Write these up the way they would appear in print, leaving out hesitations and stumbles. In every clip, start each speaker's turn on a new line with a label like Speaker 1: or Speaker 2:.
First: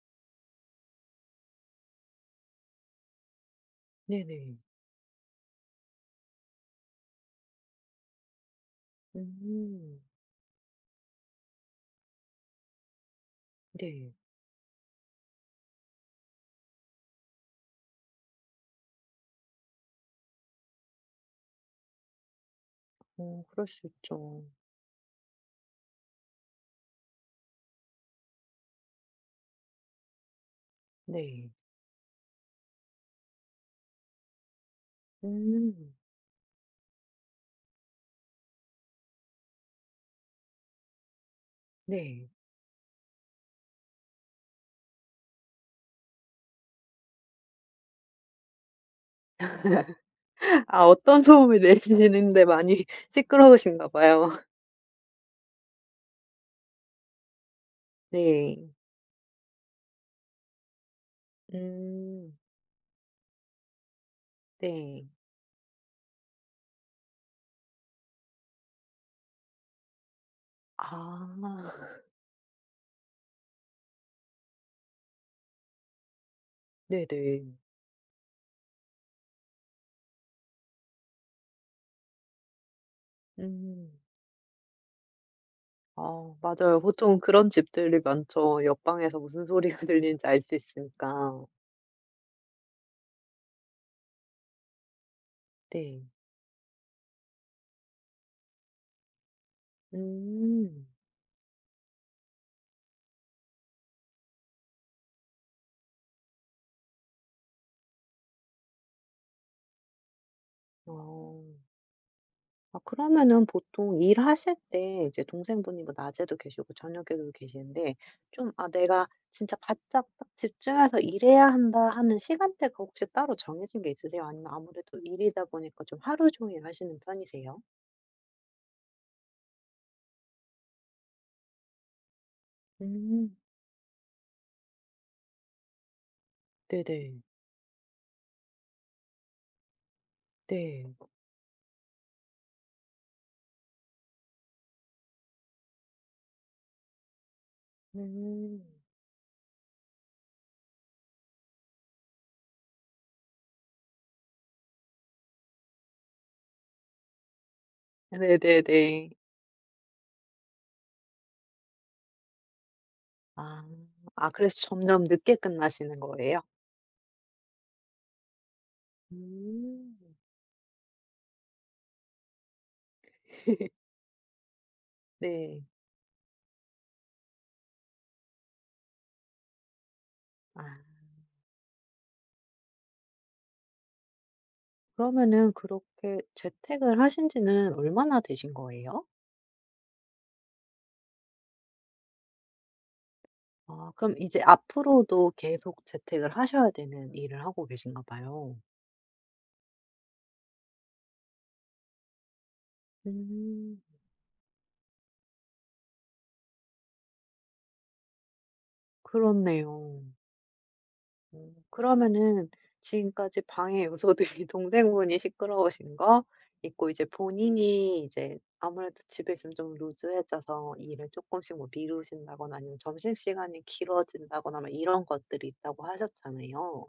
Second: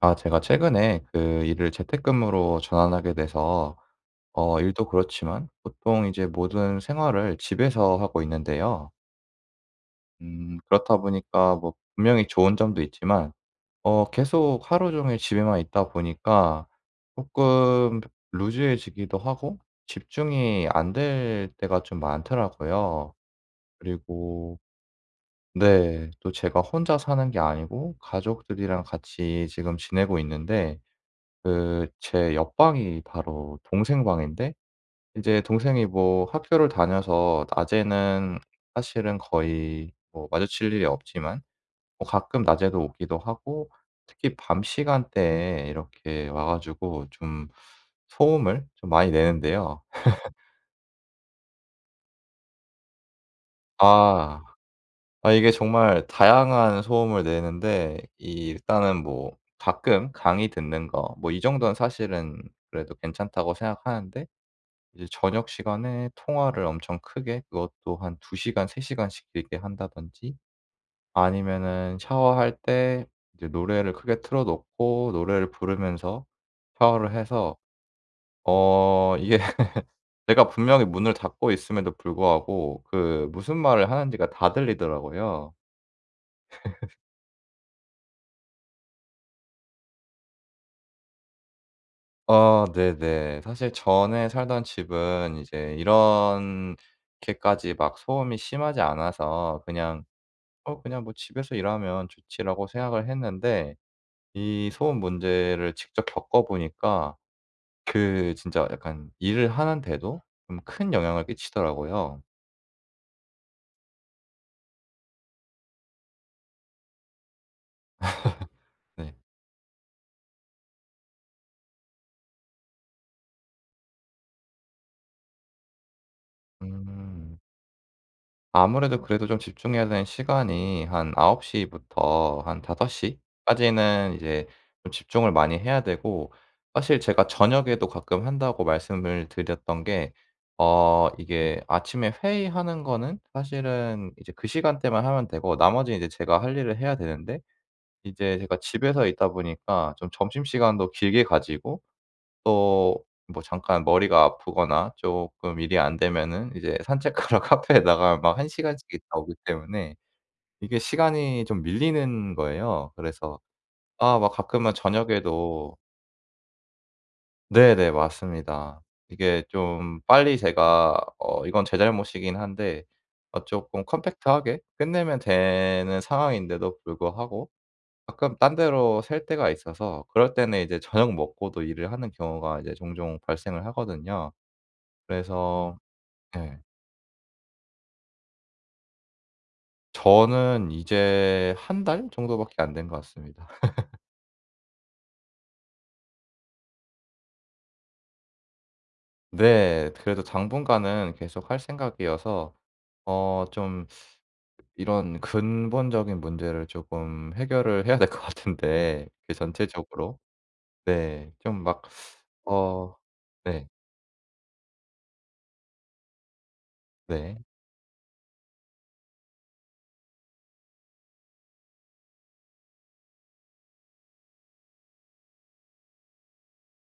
Speaker 1: 아 제가 최근에 그 일을 재택근무로 전환하게 돼서
Speaker 2: 네네.
Speaker 1: 일도 그렇지만 보통 이제 모든 생활을 집에서 하고 있는데요.
Speaker 2: 음.
Speaker 1: 그렇다 보니까 뭐 분명히 좋은 점도 있지만
Speaker 2: 네.
Speaker 1: 계속 하루 종일 집에만 있다 보니까 조금 루즈해지기도 하고 집중이 안 될 때가 좀 많더라고요.
Speaker 2: 어 그럴 수 있죠.
Speaker 1: 그리고 네. 또 제가 혼자 사는 게 아니고 가족들이랑 같이 지금 지내고 있는데,
Speaker 2: 네.
Speaker 1: 그 제 옆방이 바로 동생 방인데 이제 동생이
Speaker 2: 음.
Speaker 1: 뭐 학교를 다녀서 낮에는 사실은 거의 뭐 마주칠 일이 없지만, 뭐
Speaker 2: 네.
Speaker 1: 가끔 낮에도 오기도 하고 특히 밤 시간대에 이렇게 와 가지고 좀 소음을 좀 많이 내는데요.
Speaker 2: 아 어떤 소음을 내시는데 많이 시끄러우신가 봐요.
Speaker 1: 아. 아 이게 정말 다양한 소음을 내는데, 이
Speaker 2: 네.
Speaker 1: 일단은 뭐 가끔 강의 듣는 거, 뭐 이 정도는
Speaker 2: 음.
Speaker 1: 사실은 그래도 괜찮다고 생각하는데, 이제
Speaker 2: 네.
Speaker 1: 저녁 시간에 통화를 엄청 크게, 그것도 한 2 시간 3 시간씩 길게 한다든지,
Speaker 2: 아.
Speaker 1: 아니면은 샤워할 때 이제 노래를 크게 틀어 놓고 노래를 부르면서 샤워를
Speaker 2: 네네.
Speaker 1: 해서, 이게 내가 분명히 문을 닫고 있음에도 불구하고 그 무슨 말을
Speaker 2: 음.
Speaker 1: 하는지가 다 들리더라고요.
Speaker 2: 아 맞아요. 보통 그런 집들이 많죠. 옆방에서 무슨 소리가 들리는지 알 수 있으니까.
Speaker 1: 네네. 사실 전에 살던 집은 이제
Speaker 2: 네.
Speaker 1: 이런 게까지 막 소음이 심하지 않아서, 그냥
Speaker 2: 음.
Speaker 1: 그냥 뭐 '집에서 일하면 좋지.'라고 생각을 했는데, 이 소음 문제를 직접 겪어 보니까 그 진짜 약간 일을 하는데도 좀 큰 영향을
Speaker 2: 어.
Speaker 1: 끼치더라고요.
Speaker 2: 아 그러면은 보통 일하실 때 이제 동생분이 뭐 낮에도 계시고 저녁에도 계시는데 좀 '아 내가
Speaker 1: 네.
Speaker 2: 진짜 바짝 딱 집중해서 일해야 한다.' 하는 시간대가 혹시 따로 정해진 게 있으세요? 아니면 아무래도 일이다 보니까 좀 하루 종일 하시는
Speaker 1: 음.
Speaker 2: 편이세요?
Speaker 1: 아무래도 그래도 좀 집중해야 되는 시간이 한9시 부터 한5시
Speaker 2: 음.
Speaker 1: 까지는 이제 좀 집중을 많이 해야 되고, 사실
Speaker 2: 네네.
Speaker 1: 제가 저녁에도 가끔 한다고 말씀을 드렸던 게,
Speaker 2: 네.
Speaker 1: 이게 아침에 회의하는 거는 사실은 이제 그 시간대만 하면 되고, 나머지 이제 제가 할 일을 해야 되는데, 이제 제가
Speaker 2: 음.
Speaker 1: 집에서 있다 보니까 좀 점심시간도 길게 가지고, 또 뭐 잠깐 머리가 아프거나 조금 일이 안 되면은 이제 산책하러 카페에 나가면 막 1 시간씩 있다
Speaker 2: 네네네.
Speaker 1: 오기 때문에 이게 시간이 좀 밀리는 거예요. 그래서
Speaker 2: 아.
Speaker 1: 아
Speaker 2: 아
Speaker 1: 막
Speaker 2: 그래서
Speaker 1: 가끔은
Speaker 2: 점점 늦게
Speaker 1: 저녁에도.
Speaker 2: 끝나시는 거예요?
Speaker 1: 네네 맞습니다. 이게
Speaker 2: 음.
Speaker 1: 좀 빨리 제가, 이건 제 잘못이긴 한데 쪼끔 컴팩트하게 끝내면
Speaker 2: 네.
Speaker 1: 되는 상황인데도 불구하고 가끔 딴 데로 셀 때가 있어서, 그럴 때는
Speaker 2: 아
Speaker 1: 이제 저녁 먹고도 일을 하는 경우가 이제 종종 발생을 하거든요.
Speaker 2: 그러면은
Speaker 1: 그래서
Speaker 2: 그렇게
Speaker 1: 예.
Speaker 2: 재택을 하신 지는 얼마나 되신 거예요?
Speaker 1: 저는 이제 한 달 정도밖에 안 된 것 같습니다.
Speaker 2: 아 그럼 이제 앞으로도 계속 재택을 하셔야 되는 일을 하고 계신가 봐요.
Speaker 1: 네. 그래도 당분간은 계속 할 생각이어서
Speaker 2: 음
Speaker 1: 좀 이런 근본적인 문제를 조금 해결을 해야 될 것 같은데, 그
Speaker 2: 그렇네요.
Speaker 1: 전체적으로. 네. 좀 막.
Speaker 2: 그러면은
Speaker 1: 어
Speaker 2: 지금까지
Speaker 1: 네.
Speaker 2: 방해 요소들이 동생분이 시끄러우신 거 있고 이제
Speaker 1: 네.
Speaker 2: 본인이 이제 아무래도 집에 있으면 좀 루즈해져서 일을 조금씩 뭐 미루신다거나 아니면 점심시간이 길어진다거나 막 이런 것들이 있다고 하셨잖아요.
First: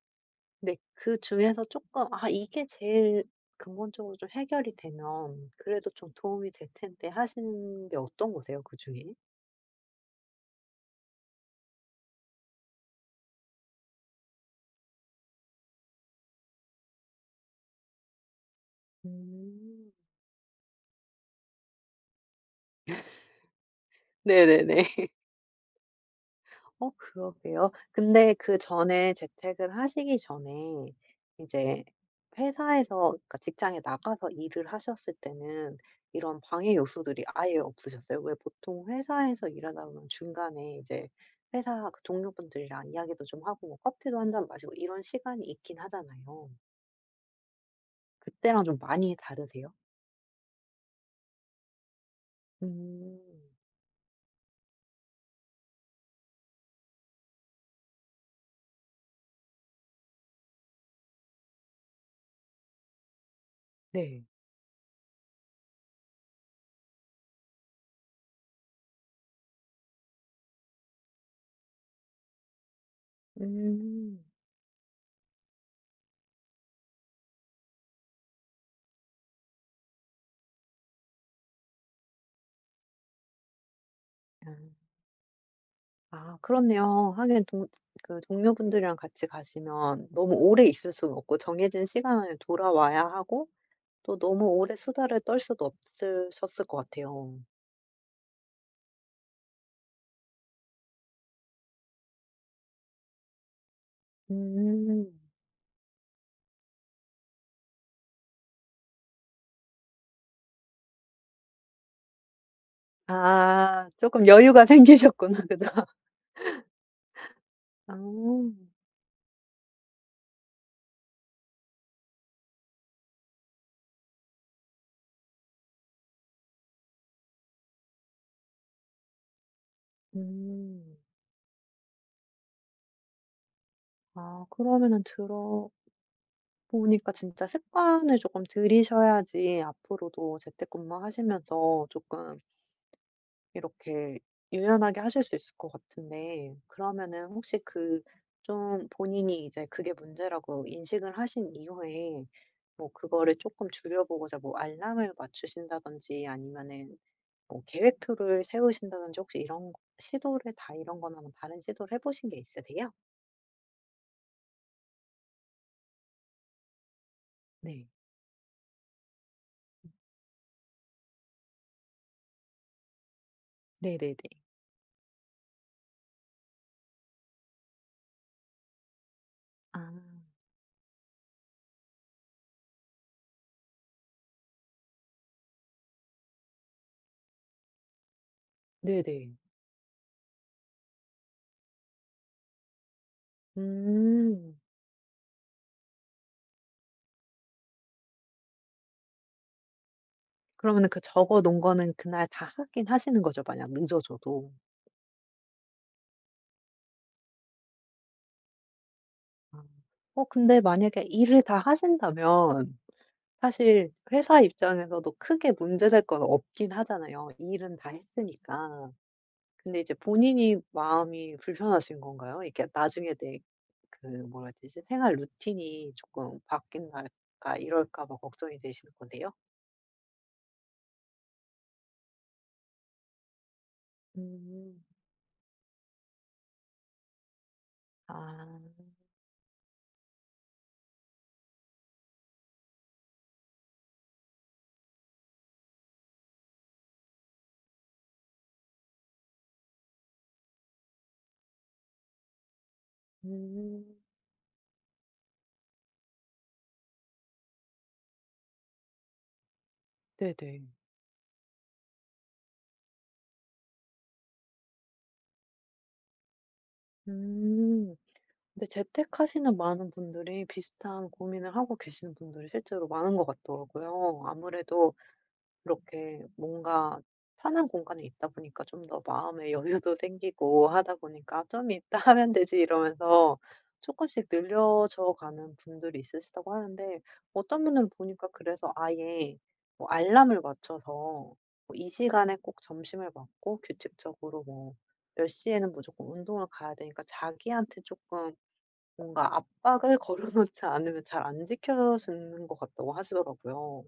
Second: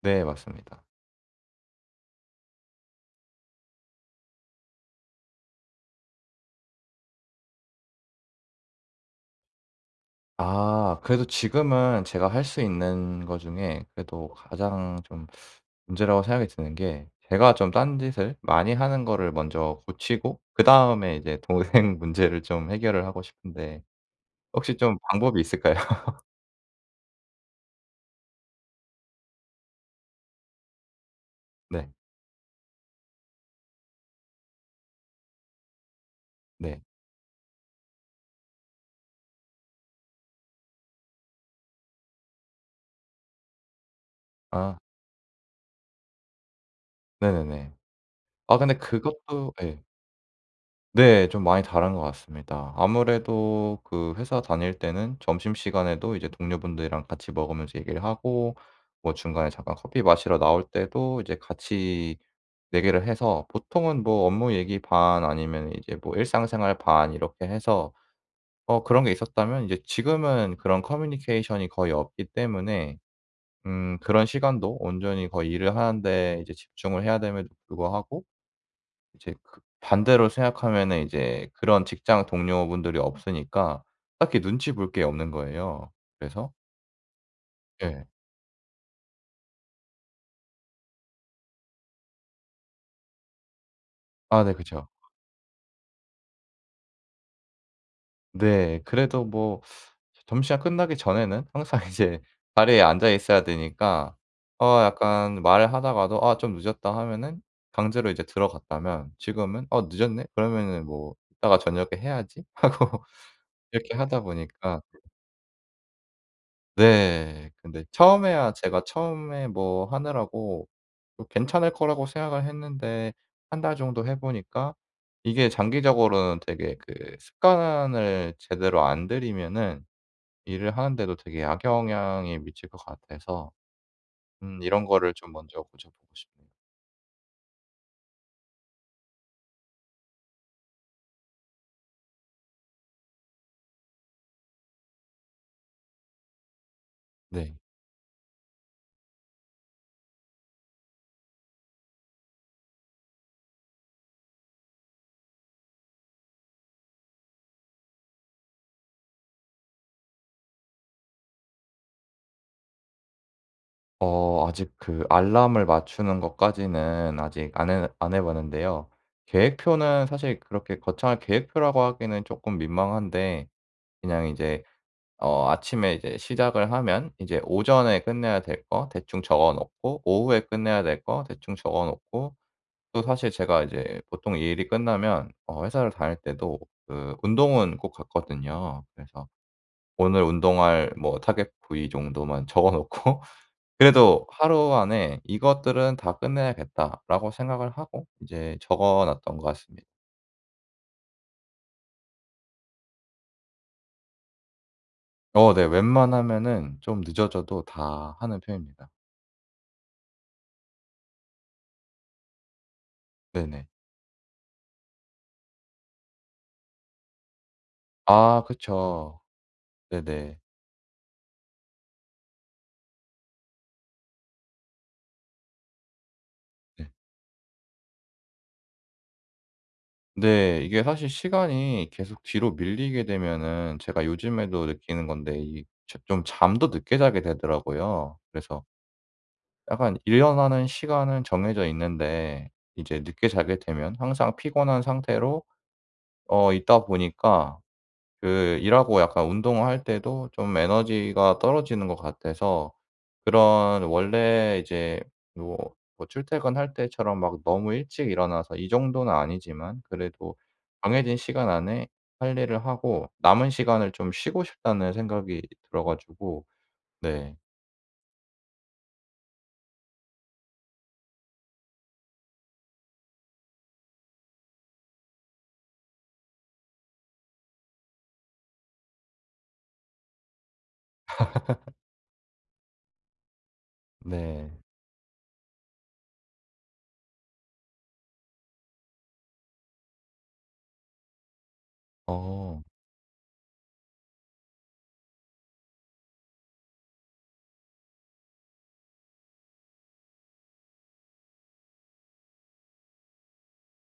Speaker 1: 네.
Speaker 2: 근데
Speaker 1: 맞습니다.
Speaker 2: 그 중에서 조금 '아 이게 제일 근본적으로 좀 해결이 되면 그래도 좀 도움이 될 텐데.' 하시는 게 어떤 거세요 그중에?
Speaker 1: 아 그래도 지금은 제가 할 수 있는 것 중에 그래도 가장 좀 문제라고 생각이 드는 게, 제가 좀 딴짓을 많이 하는 거를 먼저
Speaker 2: 음.
Speaker 1: 고치고, 그다음에 이제 동생 문제를 좀 해결을 하고 싶은데, 혹시
Speaker 2: 네네네.
Speaker 1: 좀 방법이 있을까요?
Speaker 2: 어 그러게요. 근데 그전에 재택을 하시기 전에 이제
Speaker 1: 네.
Speaker 2: 회사에서 그러니까 직장에 나가서 일을 하셨을 때는 이런 방해
Speaker 1: 네.
Speaker 2: 요소들이 아예 없으셨어요? 왜 보통 회사에서 일하다 보면 중간에 이제 회사 그 동료분들이랑 이야기도 좀 하고 뭐 커피도 한 잔 마시고
Speaker 1: 아
Speaker 2: 이런 시간이 있긴 하잖아요.
Speaker 1: 네네네. 아
Speaker 2: 그때랑
Speaker 1: 근데
Speaker 2: 좀 많이
Speaker 1: 그것도.
Speaker 2: 다르세요?
Speaker 1: 예. 네. 좀 많이 다른 것 같습니다.
Speaker 2: 음.
Speaker 1: 아무래도 그 회사 다닐 때는 점심시간에도 이제 동료분들이랑 같이 먹으면서 얘기를 하고, 뭐 중간에 잠깐 커피 마시러 나올 때도 이제 같이 얘기를 해서, 보통은 뭐
Speaker 2: 네.
Speaker 1: 업무 얘기 반 아니면 이제 뭐 일상생활 반, 이렇게 해서 그런 게 있었다면, 이제 지금은 그런 커뮤니케이션이 거의 없기 때문에
Speaker 2: 음.
Speaker 1: 그런 시간도 온전히 거의 일을 하는데 이제 집중을 해야 됨에도 불구하고, 이제 그 반대로 생각하면은 이제 그런 직장 동료분들이 없으니까 딱히
Speaker 2: 아.
Speaker 1: 눈치 볼 게 없는 거예요.
Speaker 2: 아
Speaker 1: 그래서.
Speaker 2: 그렇네요. 하긴 동
Speaker 1: 예.
Speaker 2: 그 동료분들이랑 같이 가시면 너무 오래 있을 수는 없고 정해진 시간 안에 돌아와야 하고 또
Speaker 1: 아
Speaker 2: 너무
Speaker 1: 네
Speaker 2: 오래
Speaker 1: 그쵸.
Speaker 2: 수다를 떨 수도 없으셨을 것 같아요.
Speaker 1: 네. 그래도 뭐 점심시간 끝나기 전에는 항상 이제 자리에 앉아 있어야 되니까
Speaker 2: 음.
Speaker 1: 약간 말을 하다가도 '아 좀 늦었다.' 하면은 강제로 이제 들어갔다면, 지금은 '어 늦었네? 그러면은 뭐 이따가 저녁에 해야지.' 하고
Speaker 2: 아
Speaker 1: 이렇게 하다
Speaker 2: 조금 여유가
Speaker 1: 보니까.
Speaker 2: 생기셨구나. 그죠?
Speaker 1: 네. 근데 처음에야
Speaker 2: 아.
Speaker 1: 제가 처음에 뭐 하느라고 뭐 괜찮을 거라고 생각을 했는데, 한 달 정도 해 보니까 이게 장기적으로는 되게 그 습관을 제대로 안 들이면은 일을
Speaker 2: 음.
Speaker 1: 하는데도 되게 악영향이 미칠 것 같아서
Speaker 2: 아
Speaker 1: 이런
Speaker 2: 그러면은
Speaker 1: 거를 좀 먼저
Speaker 2: 들어보니까
Speaker 1: 고쳐 보고 싶네요.
Speaker 2: 진짜 습관을 조금 들이셔야지 앞으로도 재택근무하시면서 조금... 이렇게 유연하게 하실 수 있을 것 같은데 그러면은
Speaker 1: 네.
Speaker 2: 혹시 그 좀 본인이 이제 그게 문제라고 인식을 하신 이후에 뭐 그거를 조금 줄여보고자 뭐 알람을 맞추신다든지 아니면은 뭐 계획표를 세우신다든지 혹시 이런 거 시도를 다 이런 거나 뭐 다른 시도를 해 보신 게 있으세요?
Speaker 1: 아직 그 알람을 맞추는 것까지는 아직 안
Speaker 2: 네.
Speaker 1: 해 안 해 봤는데요. 계획표는 사실 그렇게 거창한 계획표라고 하기는 쪼끔 민망한데,
Speaker 2: 네네네.
Speaker 1: 그냥 이제 아침에 이제 시작을 하면 이제 오전에 끝내야 될 거 대충 적어
Speaker 2: 아
Speaker 1: 놓고, 오후에 끝내야 될 거 대충 적어 놓고, 또 사실 제가 이제 보통 이 일이 끝나면, 회사를 다닐 때도 그 운동은 꼭 갔거든요. 그래서
Speaker 2: 네네.
Speaker 1: 오늘 운동할 뭐 타겟 부위 정도만 적어 놓고 그래도
Speaker 2: 음.
Speaker 1: '하루 안에 이것들은 다 끝내야겠다.'라고 생각을 하고 이제 적어 놨던 것 같습니다.
Speaker 2: 그러면은 그 적어 놓은 거는 그날 다 하긴 하시는 거죠, 만약 늦어져도?
Speaker 1: 네. 웬만하면은 좀 늦어져도 다 하는 편입니다.
Speaker 2: 아. 어 근데 만약에 일을 다 하신다면
Speaker 1: 네네.
Speaker 2: 사실 회사 입장에서도 크게 문제될 건 없긴 하잖아요, 일은 다
Speaker 1: 아
Speaker 2: 했으니까.
Speaker 1: 그쵸.
Speaker 2: 근데 이제
Speaker 1: 네네.
Speaker 2: 본인이 마음이 불편하신 건가요? 이게 나중에 내 그 뭐라 해야 되지? 생활 루틴이 조금
Speaker 1: 네.
Speaker 2: 바뀐달까 이럴까 봐 걱정이 되시는 건데요.
Speaker 1: 근데 이게 사실 시간이 계속 뒤로 밀리게 되면은, 제가 요즘에도
Speaker 2: 음.
Speaker 1: 느끼는 건데, 이 자 좀 잠도 늦게 자게
Speaker 2: 아.
Speaker 1: 되더라고요. 그래서 약간 일어나는 시간은 정해져 있는데 이제 늦게 자게 되면 항상 피곤한 상태로 있다 보니까 그 일하고 약간 운동할 때도 좀 에너지가 떨어지는 것 같아서, 그런
Speaker 2: 음.
Speaker 1: 원래 이제 뭐, 뭐 출퇴근할 때처럼 막 너무 일찍 일어나서 이 정도는 아니지만 그래도
Speaker 2: 네네.
Speaker 1: 정해진 시간 안에 할 일을 하고 남은 시간을 좀 쉬고 싶다는 생각이 들어 가지고. 네.
Speaker 2: 음. 근데 재택하시는 많은 분들이 비슷한 고민을 하고 계시는 분들이 실제로 많은 것 같더라고요. 아무래도 이렇게 뭔가 편한 공간에 있다 보니까 좀 더 마음의 여유도 생기고 하다 보니까 '좀 이따 하면 되지.' 이러면서 조금씩
Speaker 1: 네.
Speaker 2: 늘려져 가는 분들이 있으시다고 하는데 어떤 분들은 보니까 그래서 아예 뭐 알람을 맞춰서 뭐이 시간에 꼭
Speaker 1: 어.
Speaker 2: 점심을 먹고 규칙적으로 뭐 몇 시에는 무조건 운동을 가야 되니까 자기한테 조금 뭔가 압박을 걸어 놓지 않으면 잘 안 지켜지는 것 같다고 하시더라고요.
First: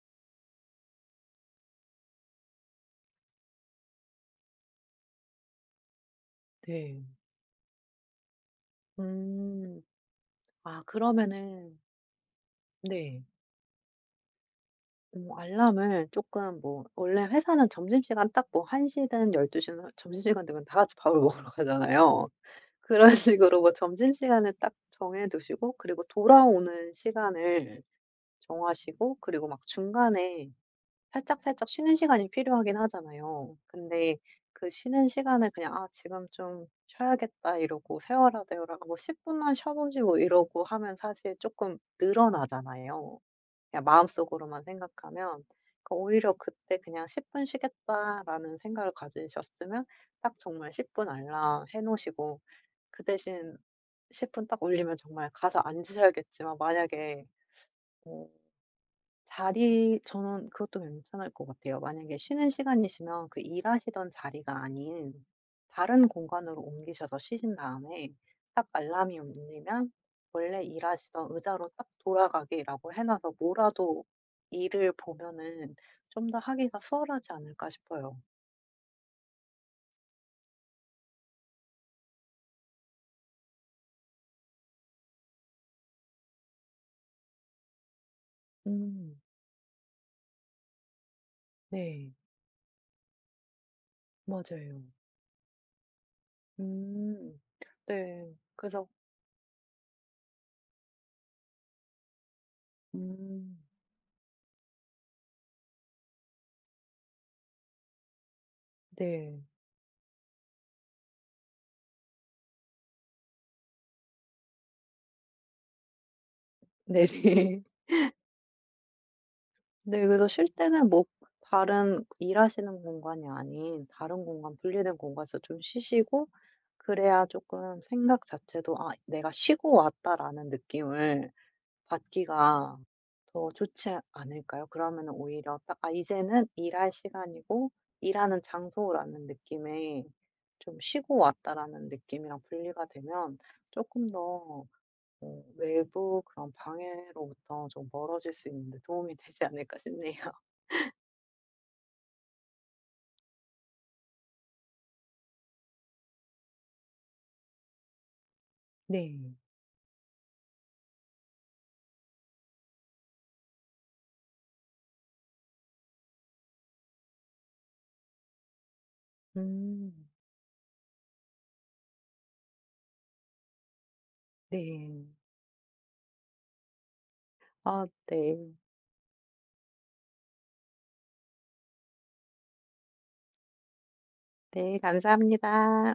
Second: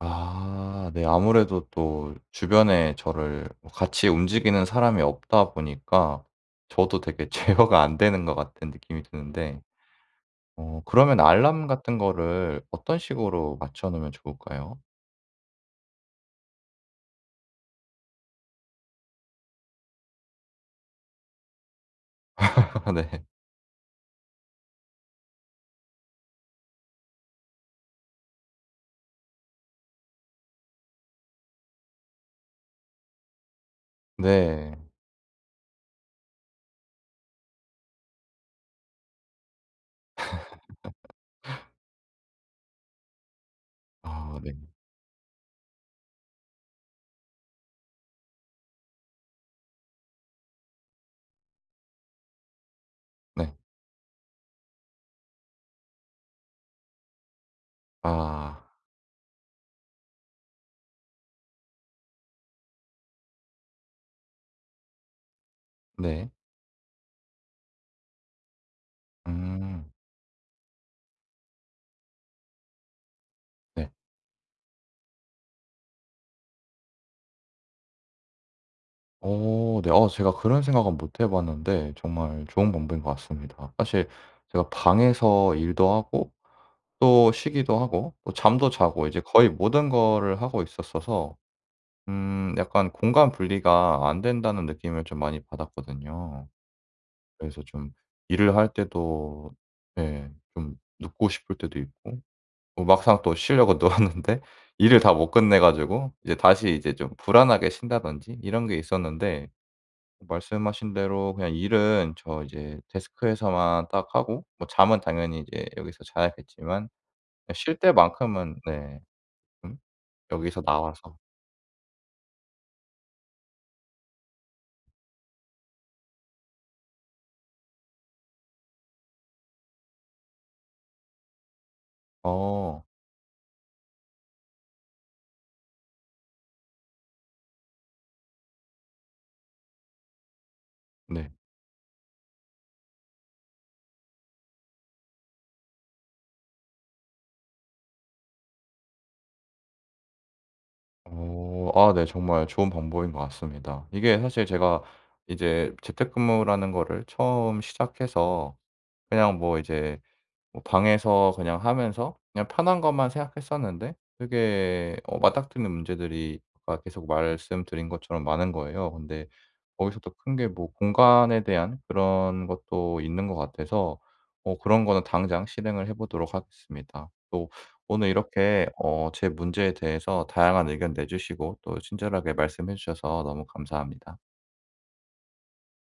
Speaker 1: 아 네. 아무래도 또 주변에 저를 뭐 같이 움직이는 사람이 없다 보니까 저도
Speaker 2: 네.
Speaker 1: 되게 제어가 안 되는 것 같은 느낌이 드는데,
Speaker 2: 음. 아
Speaker 1: 그러면 알람
Speaker 2: 그러면은
Speaker 1: 같은 거를 어떤
Speaker 2: 네.
Speaker 1: 식으로 맞춰 놓으면 좋을까요?
Speaker 2: 알람을 조금 뭐 원래 회사는 점심시간 딱 뭐 1 시든 12 시든 점심시간 되면 다 같이 밥을 먹으러 가잖아요. 그런
Speaker 1: 네.
Speaker 2: 식으로 뭐 점심시간을 딱 정해 두시고 그리고 돌아오는 시간을 정하시고 그리고 막 중간에 살짝살짝 쉬는 시간이 필요하긴 하잖아요. 근데 그
Speaker 1: 네.
Speaker 2: 쉬는 시간을 그냥 '아 지금 좀 쉬어야겠다.' 이러고 세활하되라뭐10 분만 쉬어 보지 뭐 이러고 하면 사실 조금 늘어나잖아요. 그냥
Speaker 1: 아 네.
Speaker 2: 마음속으로만 생각하면. 그러니까 오히려 그때 그냥 '10 분 쉬겠다.'라는 생각을 가지셨으면 딱 정말 10분 알람 해 놓으시고 그
Speaker 1: 네.
Speaker 2: 대신 10분 딱 울리면 정말 가서 앉으셔야겠지만 만약에 어
Speaker 1: 아
Speaker 2: 자리 저는 그것도 괜찮을 것 같아요. 만약에 쉬는 시간이시면 그 일하시던 자리가 아닌 다른
Speaker 1: 네.
Speaker 2: 공간으로 옮기셔서 쉬신 다음에 딱 알람이
Speaker 1: 음
Speaker 2: 울리면 원래 일하시던 의자로 딱 돌아가기라고 해 놔서
Speaker 1: 네.
Speaker 2: 뭐라도 일을 보면은 좀 더 하기가 수월하지 않을까 싶어요.
Speaker 1: 오 네. 제가 그런 생각은 못 해 봤는데 정말 좋은 방법인 것 같습니다. 사실 제가 방에서 일도 하고 또 쉬기도 하고 또 잠도 자고 이제
Speaker 2: 음.
Speaker 1: 거의 모든 거를 하고 있었어서
Speaker 2: 네.
Speaker 1: 약간 공간 분리가 안 된다는
Speaker 2: 맞아요.
Speaker 1: 느낌을 좀 많이 받았거든요.
Speaker 2: 음.
Speaker 1: 그래서 좀
Speaker 2: 네.
Speaker 1: 일을 할
Speaker 2: 그래서
Speaker 1: 때도, 예 좀 눕고 싶을 때도 있고, 뭐 막상 또
Speaker 2: 음.
Speaker 1: 쉬려고 누웠는데 일을 다 못 끝내 가지고 이제 다시 이제 좀 불안하게 쉰다든지 이런 게
Speaker 2: 네.
Speaker 1: 있었는데, 말씀하신 대로 그냥 일은 저 이제 데스크에서만 딱 하고, 뭐 잠은 당연히 이제 여기서 자야겠지만
Speaker 2: 네네.
Speaker 1: 쉴 때만큼은, 네. 음
Speaker 2: 네. 그래서 쉴
Speaker 1: 여기서
Speaker 2: 때는 뭐
Speaker 1: 나와서.
Speaker 2: 다른 일하시는 공간이 아닌 다른 공간, 분리된 공간에서 좀 쉬시고 그래야 조금 생각 자체도 '아 내가 쉬고 왔다.'라는 느낌을 받기가
Speaker 1: 어
Speaker 2: 더 좋지 않을까요? 그러면 오히려 딱 '아 이제는 일할 시간이고 일하는 장소'라는 느낌에 좀 '쉬고
Speaker 1: 네.
Speaker 2: 왔다.'라는 느낌이랑 분리가 되면 조금 더 어 외부 그런 방해로부터 좀 멀어질 수 있는 데 도움이 되지 않을까 싶네요.
Speaker 1: 아 네 정말 좋은 방법인 것 같습니다. 이게 사실 제가 이제 재택근무라는 거를 처음 시작해서,
Speaker 2: 네.
Speaker 1: 그냥 뭐 이제 뭐 방에서 그냥 하면서 그냥 편한 것만 생각했었는데 되게 맞닥뜨리는 문제들이 아까 계속 말씀드린 것처럼 많은 거예요. 근데 거기서
Speaker 2: 음.
Speaker 1: 더 큰 게 뭐 공간에 대한 그런 것도 있는 것 같아서, 그런 거는
Speaker 2: 네.
Speaker 1: 당장 실행을 해 보도록 하겠습니다. 또
Speaker 2: 어
Speaker 1: 오늘
Speaker 2: 네.
Speaker 1: 이렇게 제 문제에 대해서 다양한 의견 내주시고 또 친절하게 말씀해 주셔서 너무 감사합니다.
Speaker 2: 네 감사합니다.